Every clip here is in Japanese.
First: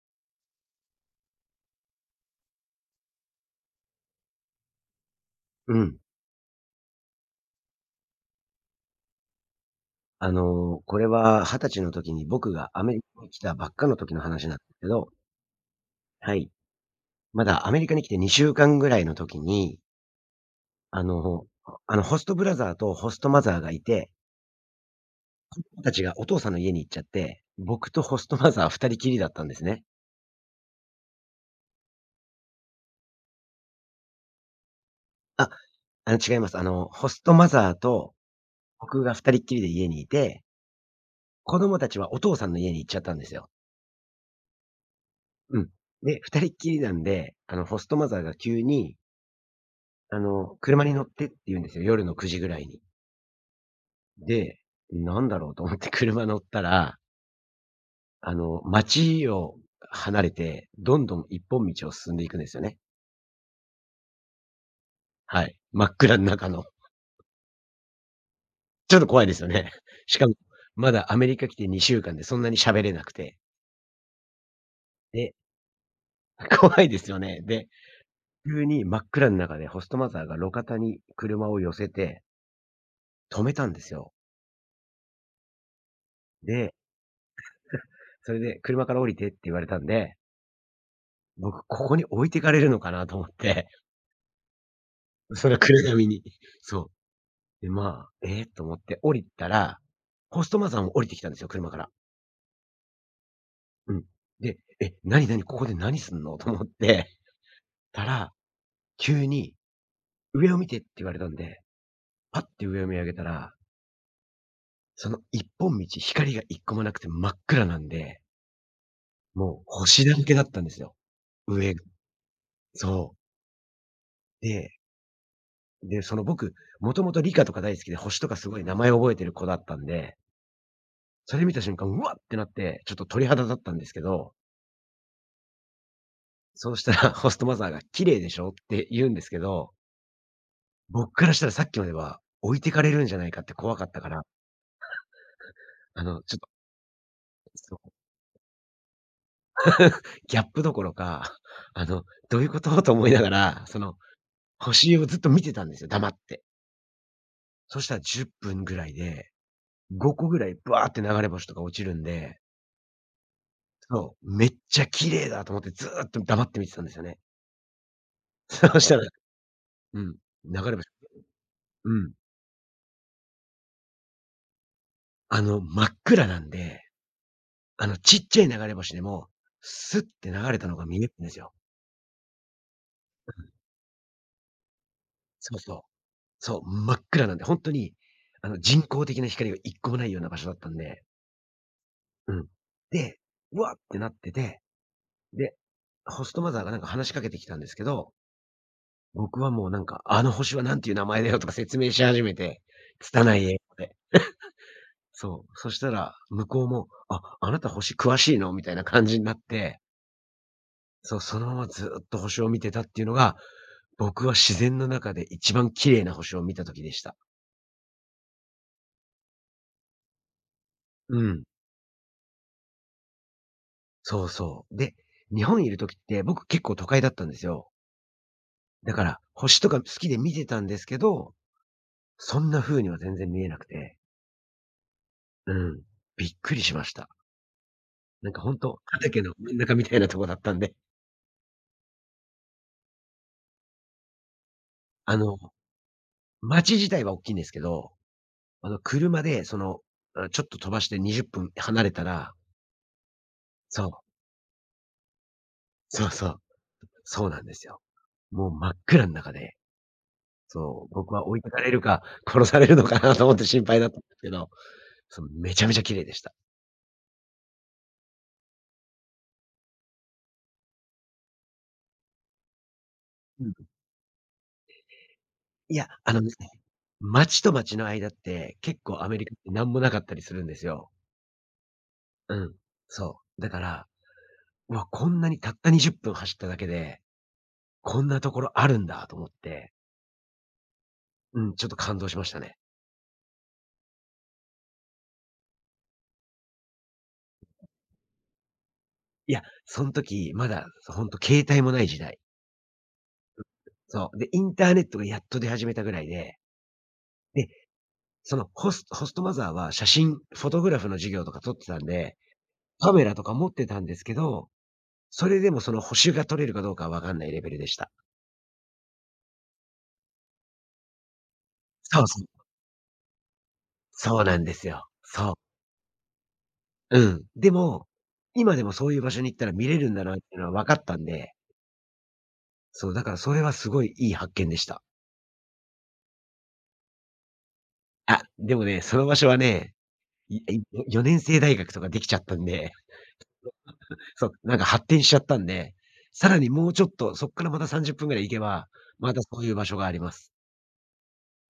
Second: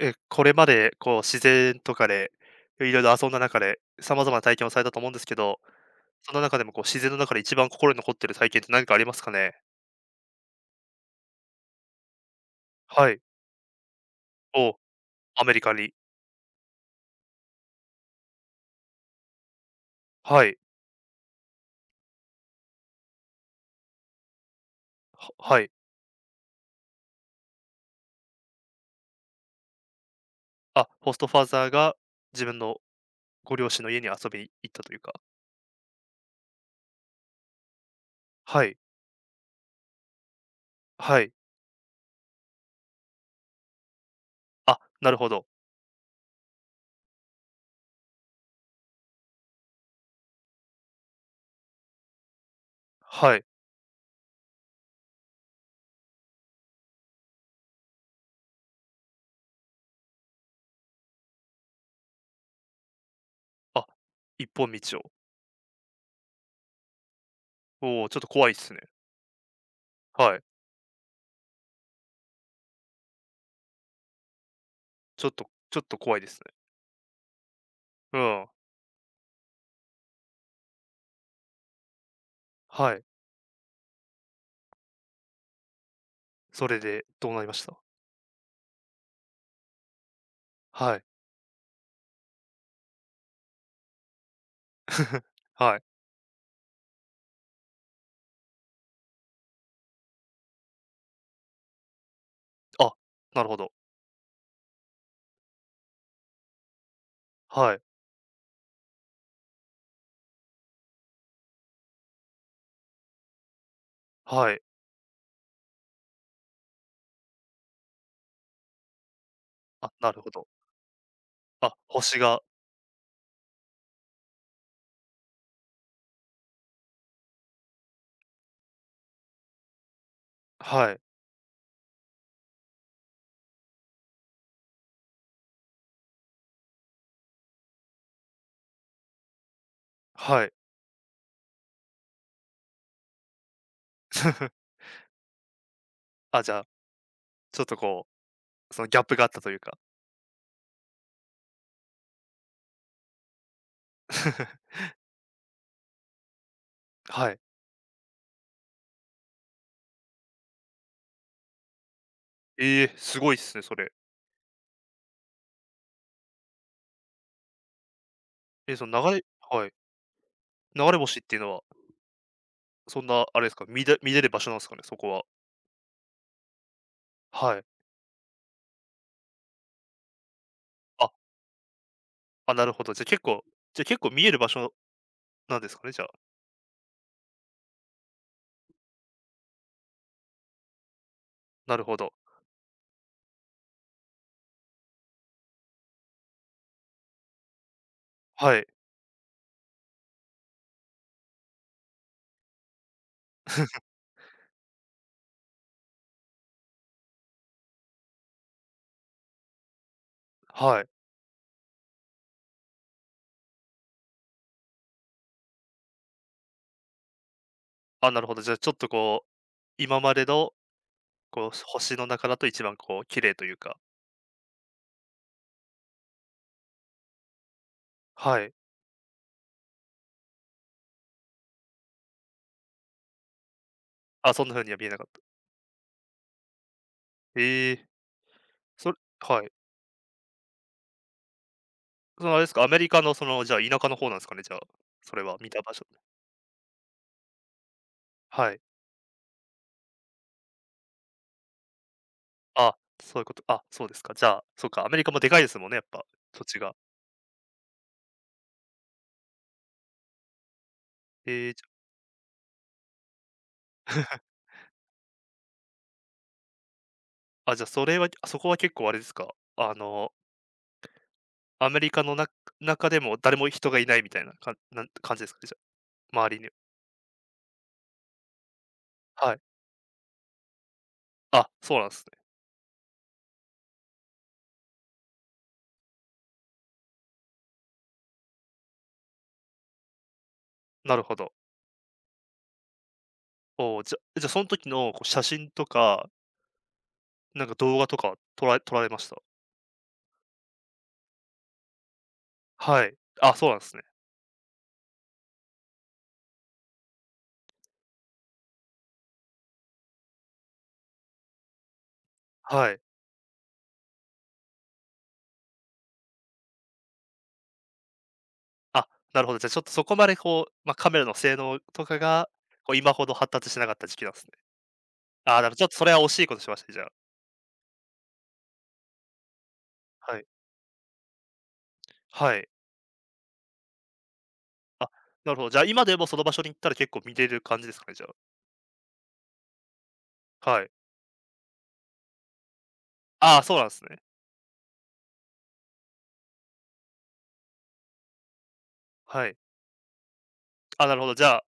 これまでこう自然とかで、いろいろ遊んだ中で、様々な体験をされたと思うんですけど、うん。その中でもこう自然の中で一番心に残ってる体験って何かありますかね？これは20歳の時に僕がアメリはい。カに来たばっかの時の話なんでおすけど、アメリカに。はい。まだアメリカに来て2週間ぐらいの時に、はい。あの、ホストブラザーとホストマザーがいて、はは子い。供たちがお父さんの家に行っちゃって、僕とホストマザー二人きりだったんですね。あ、ホストファーザーが自分のご両親の家に遊びに行ったというか。あ、違います。ホストマザーとはい、僕が二人っきりで家にいて、はい。子供たちはお父さんの家に行っちゃったんですよ。あ、なるほど。うん。で、二人っきりなんで、ホストマザーが急に、車に乗ってって言うんですよ、夜の9時ぐらいに。はい。で、なんだろうと思って 車乗ったら、街を離れて、どんどん一本道を進んでいくんですよね。あ、一本道を。はい。真っ暗の中の。おお、ちょっと怖いですね。ちょっと怖いですよね。しかも、はい。まだアメリカ来て2週間でそんなに喋れなくて。ちょっで、とちょっと怖いですね。怖いですよね。で、うん。急に真っ暗の中でホストマザーが路肩に車を寄せて、はい。止めたんですよ。そで、れでどうなりました？それで車から降りてって言われたんで、はい。僕ここに置いてかれるのかなと思って、 それはは暗い。闇に。そう。で、まあ、ええと思って降りたら、ホストマザーも降りてきたんですよ、車から。あ、なるほど。うん。で、え、なになに、ここで何すんのと思ってはい、たら、急に上を見てって言われたんで、パッて上を見上げたら、はい。その一本道、光が一個もなくて真っ暗なんで、もうあ、星なだるらほけだど。ったんですよ、あ、上が。星がそう。で、で、その僕、もともと理科とか大好きで、星とかすごい名前覚えてる子だったんで、はい、それ見た瞬間、うわってなって、ちょっと鳥肌だったんですけど、そうしたらホストマザーが「綺麗でしょ？」って言うんですけど、はい。僕からしたらさっきまでは置いてかれるんじゃないかって怖かったから、ちょっあ、と、じゃあ、ちょっそとう、こう、そのギャップがあったというか。ギャップどころか、どういうこと？と思いながら、星をずっと見てたんですよ、黙って。はい。そしたら10分ぐらいで、5個ぐらいバーって流れ星とか落ちるんで、ええ、すごいっすね、それ。そう、めっちゃ綺麗だと思ってずーっと黙って見てたんですよね。え ー、そそしたのら、流れはい。うん、流れ星、流れ星っていうのは、うん、そんなあれですか、見れる場所なんですかね、そこは。真っ暗なんで、はい。ちっちゃい流れ星でも、スッて流れたのが見えあ、るんですよ。あ、なるほど。じゃ、結構見える場所そなうんでそすう。かね、じゃあ。そう、真っ暗なんで、ほんとに、人工的な光が一個もないような場所だったんで、なるほど。うん。で、うわってなってて、で、ホストマザーがなんか話しかけてきたんですけど、はい、僕はもうなんか、あの星はなんていう名前だよとか説明し始めて、拙い英語で。そう。そしたら、向こうも、あ、あなた星詳しいの、みたいな感じになって、はい。そう、そのままずっと星を見てたっていうのが、僕は自然の中で一番綺麗な星を見た時でした。あ、なるほど。じゃあ、ちょっとこう、今までの、うん。こう、星の中だと一番こう綺麗というか、そうそう。で、日本にいる時って僕結構都会だったんですよ。はい。だから、星とか好きで見てたんですけど、そんな風には全然見えなくて。あ、そんな風には見えなかった。うん。びっくりしました。ええ、なんかほんと、畑のはい。真ん中みたいなとこだったんで。そのあれですか、アメリカのその、じゃあ、田舎の方なんすかね、じゃあ、そあれはの、見た場所街自体は大きいんですけど、はい。車でその、あ、ちょっと飛ばして20分離れたら、あ、そういうこと、あ、そそうう、ですか。じゃあ、そうか、アメリカもでかいですもんね、やっぱ、そうそう、土地が。そうなんですよ。もう真っ暗の中で、そう、僕は置いえてえ、かれるか、殺されるのかなと思って心配だったんです けど、めちゃめちゃ綺麗でした。あ、じゃあ、それはそこは結構あれですか、あの、アメリカの中でも誰うもん。人がいないみたいな、かなん感じですかね、じゃいや、あのあ、で周すりに。ね、町と町の間って、結構アメリはカっい。てなんもなかったりするんですよ。あ、そうなんすね。うん。そう。だから、うわ、こんなにたった20分走っただけで、こんなところあるんだと思って、なるほど。うん、ちょっと感動しましたね。おお、じゃ、そん時のこう写真とか、なんか動画とか撮られました？いや、そん時まだ、ほんと携帯もない時代。はい。あ、そうなんすね。そう。で、インターネットがやっと出始めたぐらいで、で、そのホストマザーは写真、フォトグラフの授業とか撮ってたんで、はい。カメラとか持ってたんですけど、それでもその補修が取れるかどうかはわかんないレベルでした。あ、なるほど。じゃあ、ちょっとそこまでこう、ま、カメラの性能とかそうそが、う。こう、今ほど発達してなかった時期なんそすうね。なんですよ。そう。ああ、ちょっとそれは惜しいことしましたね、じゃあ。うん。でも、今でもそういう場所に行ったら見れるんだなっはい。ていうのは分かったんで、はい。そう、だからそれはすごいいい発見でした。あ、なるほど。じゃあ、今でもその場所に行ったら結構見れる感じですかね、じゃあ。あ、でもね、その場所はね、いはいい。4年制大学とかできちゃったんで、ああ、そうなんすね。そう、なんか発展しちゃったんで、さらにもうちょっと、そっからまた30分ぐらい行けば、またはい。そういう場所があります。あ、なるほど。じゃあ、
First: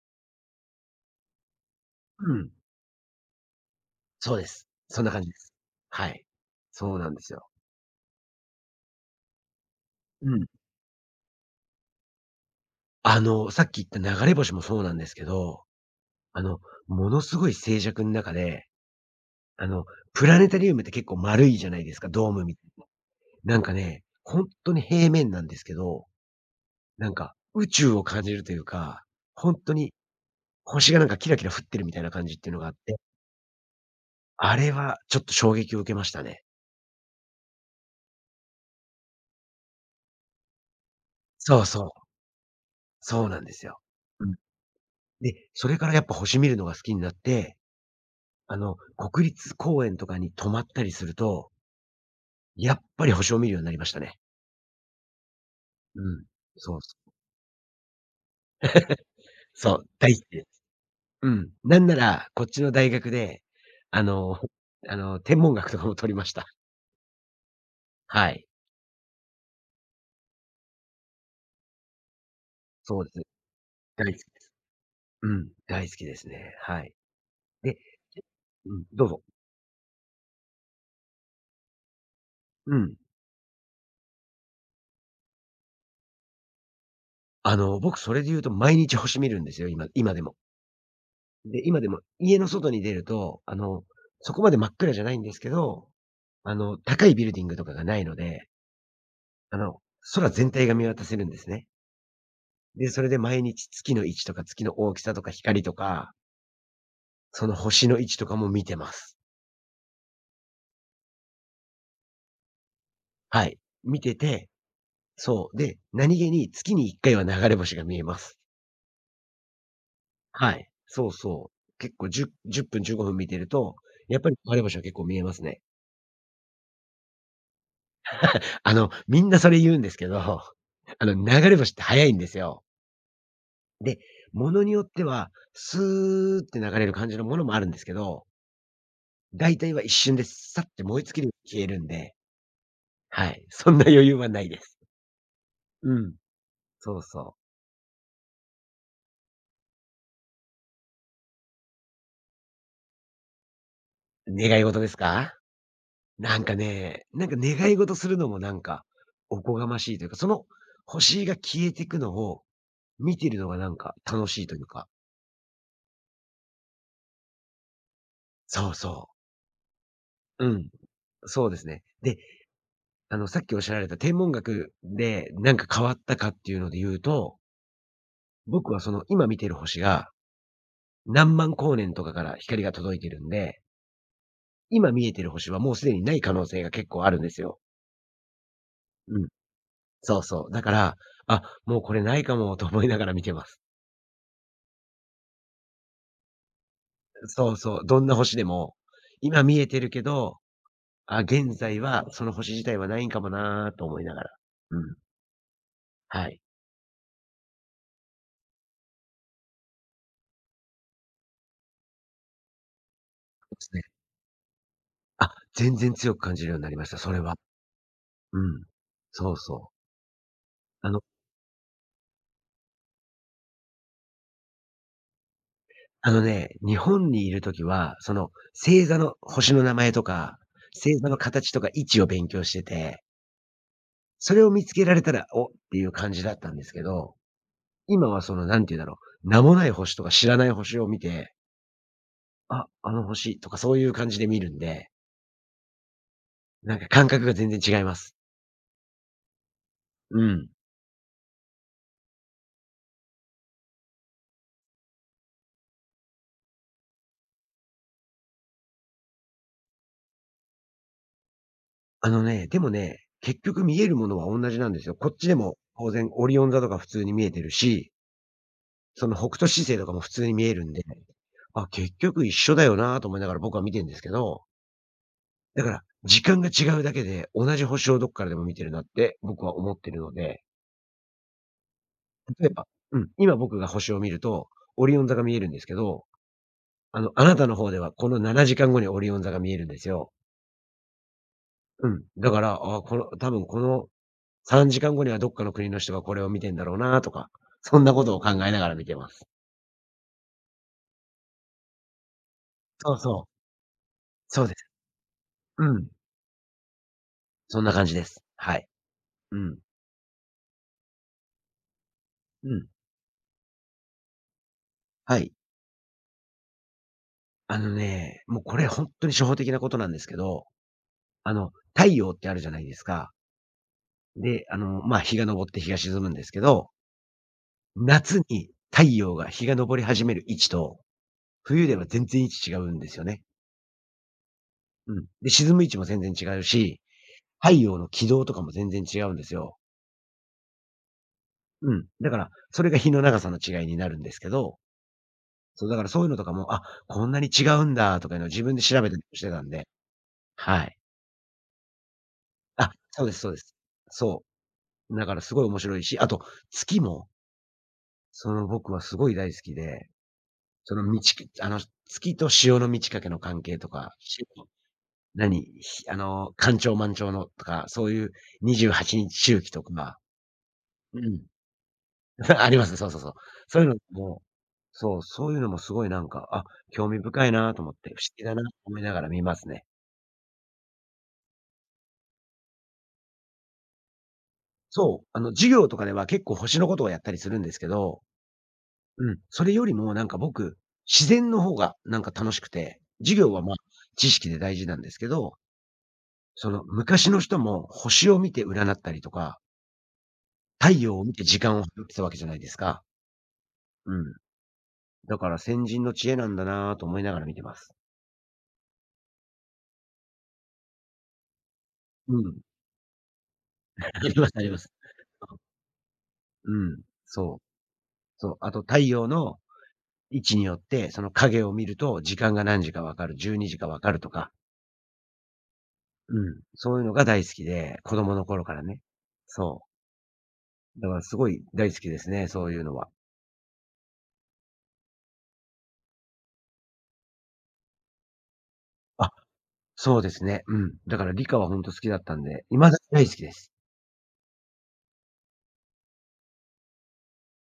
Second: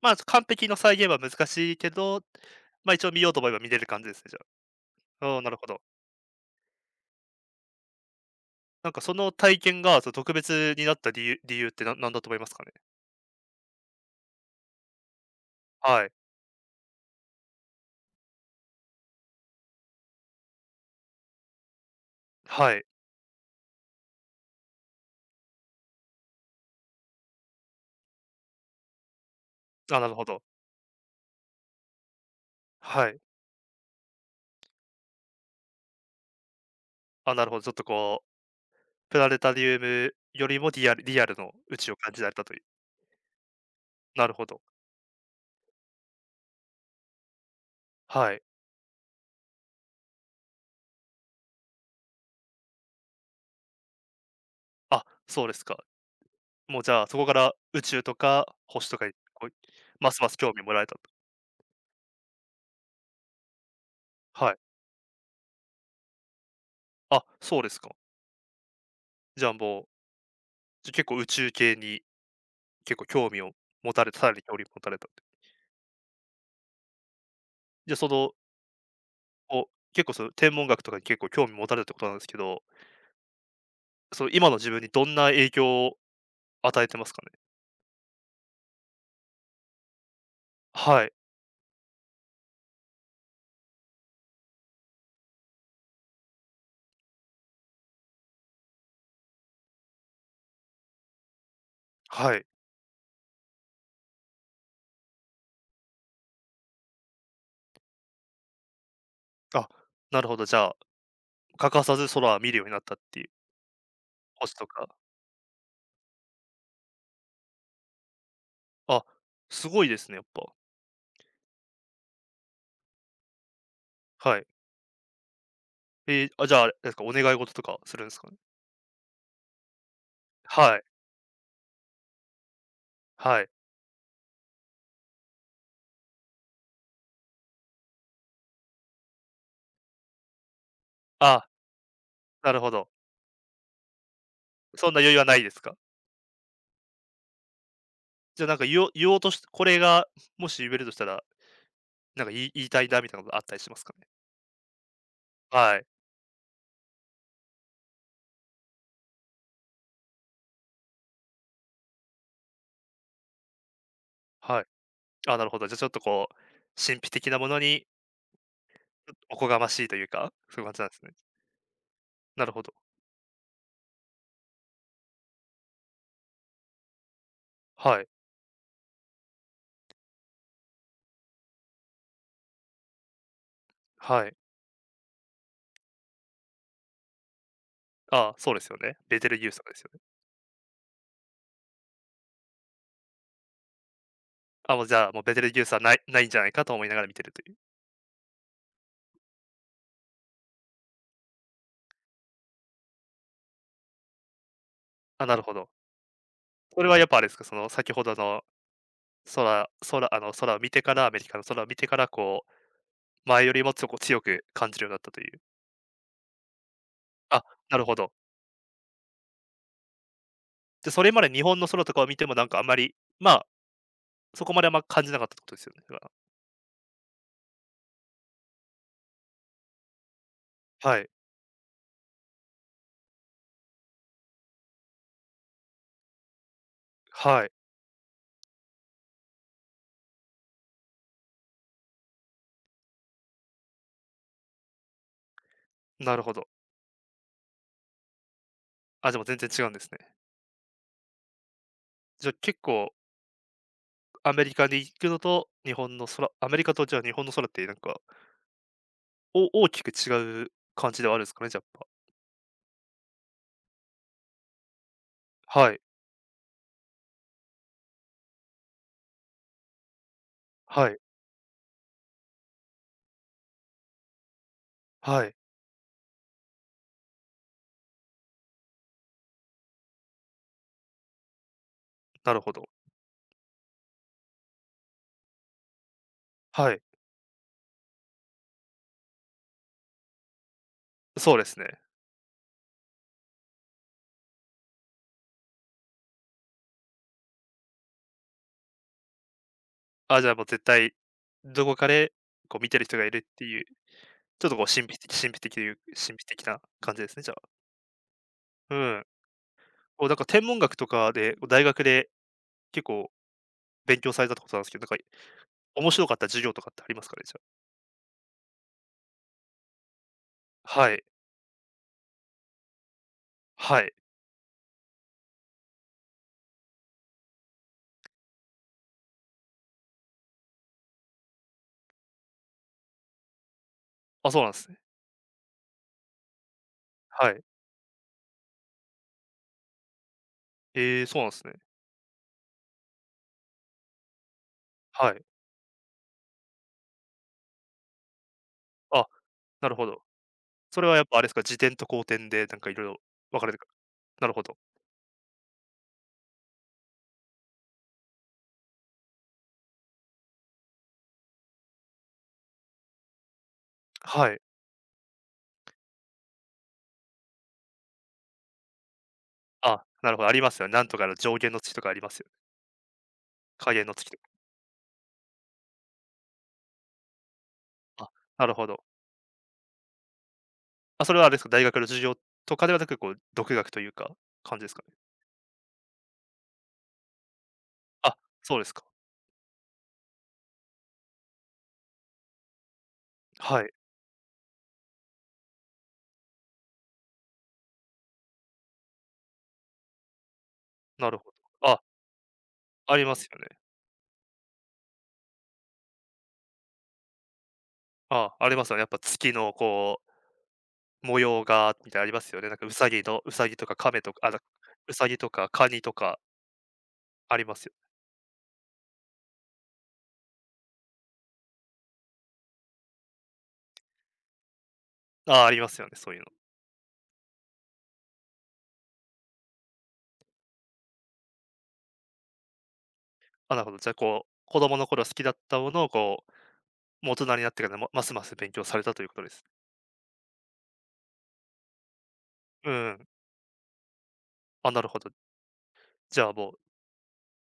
まあ、完璧の再現は難しいけど、うん、ま、一応見ようと思えば見れる感じですね、じそゃうです。そんな感じあ。でああ、なす。るほど。はい。そうなんですよ。なんかその体験が、そのう特ん。別になった理由ってなんなんだと思いますかね？さっき言った流れ星もそうなんですけど、はい。あの、ものすごい静寂の中で、あの、プラネタリウムって結構丸いじゃないですか、ドームみたいはい。なんかね、本当に平面なんですけど、なんか宇宙を感じるというか、本当にあ、なるほど。星がなんかキラキラ降ってるみたいな感じっていうのがあって、はい。あれはちょっと衝撃を受けましたね。あ、なるほど。ちょっとこうプラネタリウムよりもリアルのそう宇そ宙をう、感じられたという。そうなんですよ。なうるん。ほど。で、それからやっぱ星見るのが好きになって、はい。国立公園とかに泊まったりすると、やっぱり星を見るようになりましたね。あ、そうですか。うん。そもうじゃあ、うそこから宇宙とか星とかに、こう、そう、そうま大す好きますで興味す。をもらえたと。うん。なんなら、こっちの大学で、あの、はい。天文学とかも取りました。あ、そうですか。はい。じゃあもう、じゃ、結構宇宙系に結そう構です。興味を持た大れ好きたさらでにす。興味を持たれたって。うん、大好きですね。はい。で、じゃ、その、うん、どうぞ。こう、結構その天文学とかに結構興味持たれたってことなんですけど、うん。その今の自分にどんな影響を与えてますかね？僕それで言うと毎日星見るんですよ、今でも。はい、で、今でも家の外に出ると、そこまで真っ暗じゃないんですけど、高いビルディングとかがないので、あの、空全体が見渡せるんですね。はい。で、それで毎日月の位置とか月の大きさとか光とか、その星の位置とかも見てます。あ、なるほど、じゃあ、欠かさず空を見るようになったっていう、はい。見てて、星とかそう。で、何気に月に1回は流れ星が見えます。あ、すごいですね、やっぱ。はい。そうそう。結構10分、15分見てると、やっぱりはい。流れ星は結構見えますね。あ、じゃあ、あれですか、お願い事とかするんですかね？みんなそれ言うんですけど、はい、流れ星って早いんですよ。はい。で、ものによっては、スーって流れる感じのものもあるんですけど、大体は一瞬でさって燃え尽きるよあ、うに消えるんで、なるほど。はい、そんな余裕はないです。そんな余裕はないですか？うん、そうそじゃあ、なんか言おう言おうとしこれがもし言えるとしたら、なんか言いたいなみたいなことあったりしますかね？う。願い事ですか？はい、なんかね、なんか願い事するのもなんか、おこがましいというか、その星が消えていくのを見てるのがなんか楽しいといはい。うか。あ、なるほど。じゃあ、ちょっとこう、神秘的なものにそうそおこがましいというか、う。うそういうん、感じなんですね。そうですね。で、なるほど。さっきおっしゃられた天文学でなんか変わったかっていうので言うと、はい、僕はその今見てる星が何万光年とかから光が届いてるんで、はい。今見えてる星はもうすでにない可能性が結構あるんですよ。あ、そうですよね。ベうん。テルギウスとかですよね。そうそう。だから、もうこれないかもと思いながら見てます。あ、もうじゃあ、もうベテルギウスはないんじゃないかと思いながら見てるといそう。うそう。どんな星でも、今見えてるけど、現在はその星自体はないんかもなと思いながら。うん。あ、なるほど。はい。それはやっぱあれですか、その先ほどの空空あの、空を見てからアメリカの空を見てから、こう、前そようでりすもね。強く感じるようになったという。全然強く感じるようになりました、それは。あ、なるほど。うん。そうそう。で、あそのれまで日本の空とかを見てもなんかあんまり、まあ、そこまであんま感じなかったってことですよね？だから。あのね、日本にいる時は、その星座の星の名前とか、星は座い、の形とか位置を勉強してて、それを見つけられたら、おっていう感じだったんですけど、はい、今はその、なんて言うんだろう、名もない星とか知らない星を見て、あの星とかそういう感じで見るんで、なるほど。感覚が全然違います。あ、でも全然違うんですね。うん。じゃ、結構アメリカに行くのと日本の空アメリカとじゃあ日本の空ってなんか、大きく違う感じではあるんですかね、じゃ、やっでもね、結局見えるものは同じなんですよ。こっちでもぱ。はい、当然オリオン座とか普通に見えてるし、その北斗七星とかも普通に見えるんで、はい、結局一緒だよなと思いながら僕は見てるんですけど、はい、だから時間が違うだけで同じ星をどっからでも見てるなって僕は思ってるので、なる例えほば、ど。うん、今僕が星を見ると、オリオン座が見えるんですけど、はい、あなたの方ではこの7時間後にオリオン座が見えるんですよ。そうですね。うん。だから、あこの、多分この3時間後にはどっかの国の人がこれを見てんだろうなとか、そんなことを考えながら見てます。あ、じゃあもう絶対、どこかで、こう見てるそ人うがいるっそう。ていう、ちそょうっでとこうす。神秘的神秘的とういうん。神秘的な感じですね、じゃあ。そんな感じです。はい。うん。うん。こうなんか天文学とかで、大学でうん。結構勉強されたってことなんですけど、なんかはい。面白かった授業とかってありますかね？じゃあのね、もうこれ本当に初歩的なことなんですけど、あ。はい。あの、太陽ってあるじゃないですか。はい。で、あの、まあ、日が昇って日が沈むんですけど、夏に太陽が日が昇り始める位置と、冬では全然位置違うんですよね。あ、そうなんですね。うん。で、沈む位置も全然違うし、はい。太陽の軌道とかも全然違うんですよ。そうなんですね。うん。だから、それが日の長さの違いになるんですけど、はい。そう、だからそういうのとかも、こんなに違うんだとかいうのを自分で調べたりあ、もしてたんで、なるほど。はい。それはやっぱあれですか、自転と公転でなんかあ、いろいろそうですそうで分かれす。てくそなるほど。う。だからすごい面白いし、あと、月も、その僕はすごい大好きで、その満ちあの、月と潮の満ち欠けの関係とか、潮はい。何、ひあの、干潮満潮のとか、そういう28日周期とあ、か、なるほど、ありますよね。なんとうかのん。上限の月とかありますよね。あります。そうそうそう。そういう下の限の月ともか。そう、そういうのもすごい興味深いなと思って、不あ、思議だななとるほ思ど。いながら見ますね。あ、それはあれですか、大学の授業とかではなく、こう、独学というか、感じですかね？そう、あの、授業とかでは結構星のことをやったりするんですけど、あ、そうですか。うん、それよりも僕、自然の方がなんか楽しくて、授業は、まあ、はい、知識で大事なんですけど、その昔の人も星を見て占ったりとか、太陽をな見るてほ時間をど。あ、測ってたわけじゃないですか。ありますよね。うん。だから先人の知恵なんだなと思いながら見てます。あ、ありますよね。やっぱ月のこう、模様がみたいなありうますん。よね。なんか兎とか亀あとりまか、すあ、あります。うさぎとかカニとかうん、あそう。りますよ。そう。あと太陽の位置によって、その影を見ると時間が何時か分かる、12時か分かるとか、ああ、りますよね、そういううの。ん、そういうのが大好きで、子供の頃からね。そう。だからすごい大好きですね、そういうのは。あ、なるほど。じゃあ、こう、子供の頃好きだったものを、こう、もう大人になってからも、ますます勉強されたというあ、ことです。そうですね。うん。だから理科はほんと好きだったんで、未うだに大ん。好きです。あ、なるほど。じゃあ、もう、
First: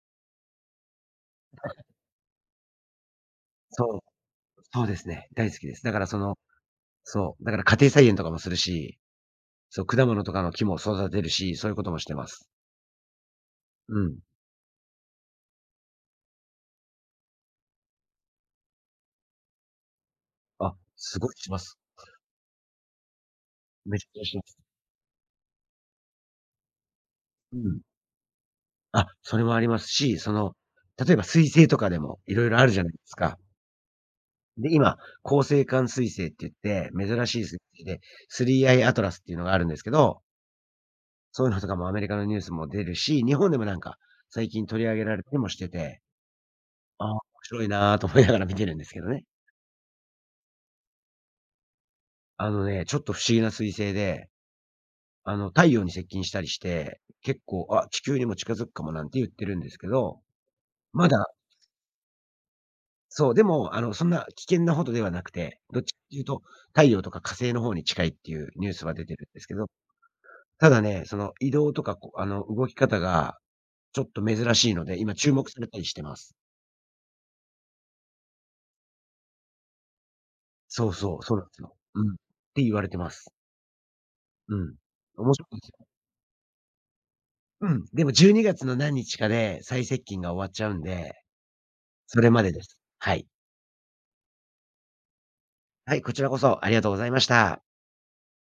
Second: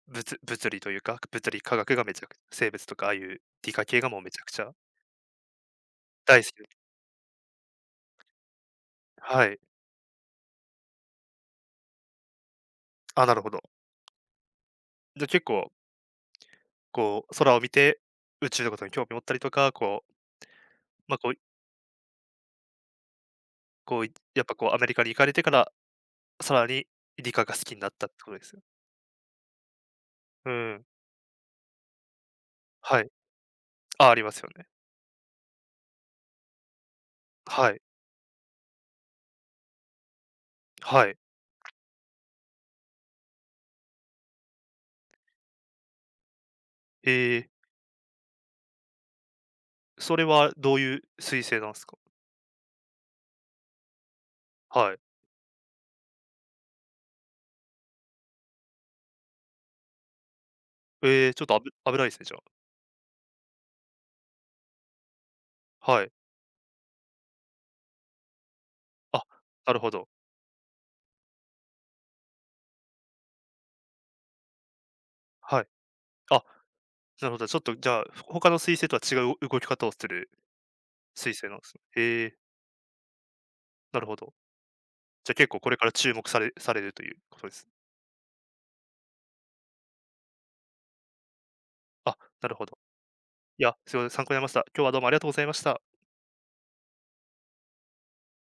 物理というか、物理、化学がめちゃくちゃ生物とかああいう理科そう。系がもうめちゃくちゃそうですね、大好きです。だからそ大の好きです。そう、だから家庭菜園とかもするし、はい。そう、果物とかの木も育てるし、そういうこともしてます。あ、なるほど。うん。じゃ、結構、こう、空を見て、宇宙のことに興味を持ったりとか、こう、あ、まあ、すこごういします。めこう、ちゃくちゃしやまっぱす。こうアメリカに行かれてから、さらに理科がう好きにん。なったってことですよ。それもありますし、そうの、ん。例えば彗星とかでもいろいろあるじゃないではい。すか。あ、ありますよね。で、今、恒星間彗星って言って、珍しい彗はい。星で、スリーアイアトラスっていうのがあるんですけど、はい。そういうのとかもアメリカのニュースも出るし、日本でも最近取り上げられてもしてて、ああ、え面白いーなぁと思いながら見てるんですけどね。それはどういう彗星なんですか？あのね、ちょっと不思議な彗星で、はい。あの、太陽に接近したりして、結構、地球にも近づくかもなんて言ってるんですけど、まだちょっと危ないですね、じゃあ。そう、でも、あの、そんな危険なほどではなくて、どっちかはっい。ていうと、太陽とか火星の方に近いっていうニュースは出てあ、るんですけど、なるほど。ただね、その移動とか、こう、あの、動き方がちょっと珍しいので、今注目さはい。れたりしてます。あ、なるほど。ちょっとじゃあ、他の彗星とは違う動き方をするそうそう、彗そう星なんでなんすですよ。ね。うん。っえー、て言われてます。なるほど。うん。じゃ、あ面白結構いでこすれかよ。ら注目されるということです。うん。でも12月の何日かで最接近が終わっちゃうんで、あ、それまなでるでほど。す。はい。いや、すごい参考になりました。今日はどうもありがとうございました。はい、こちらこそありがとうございました。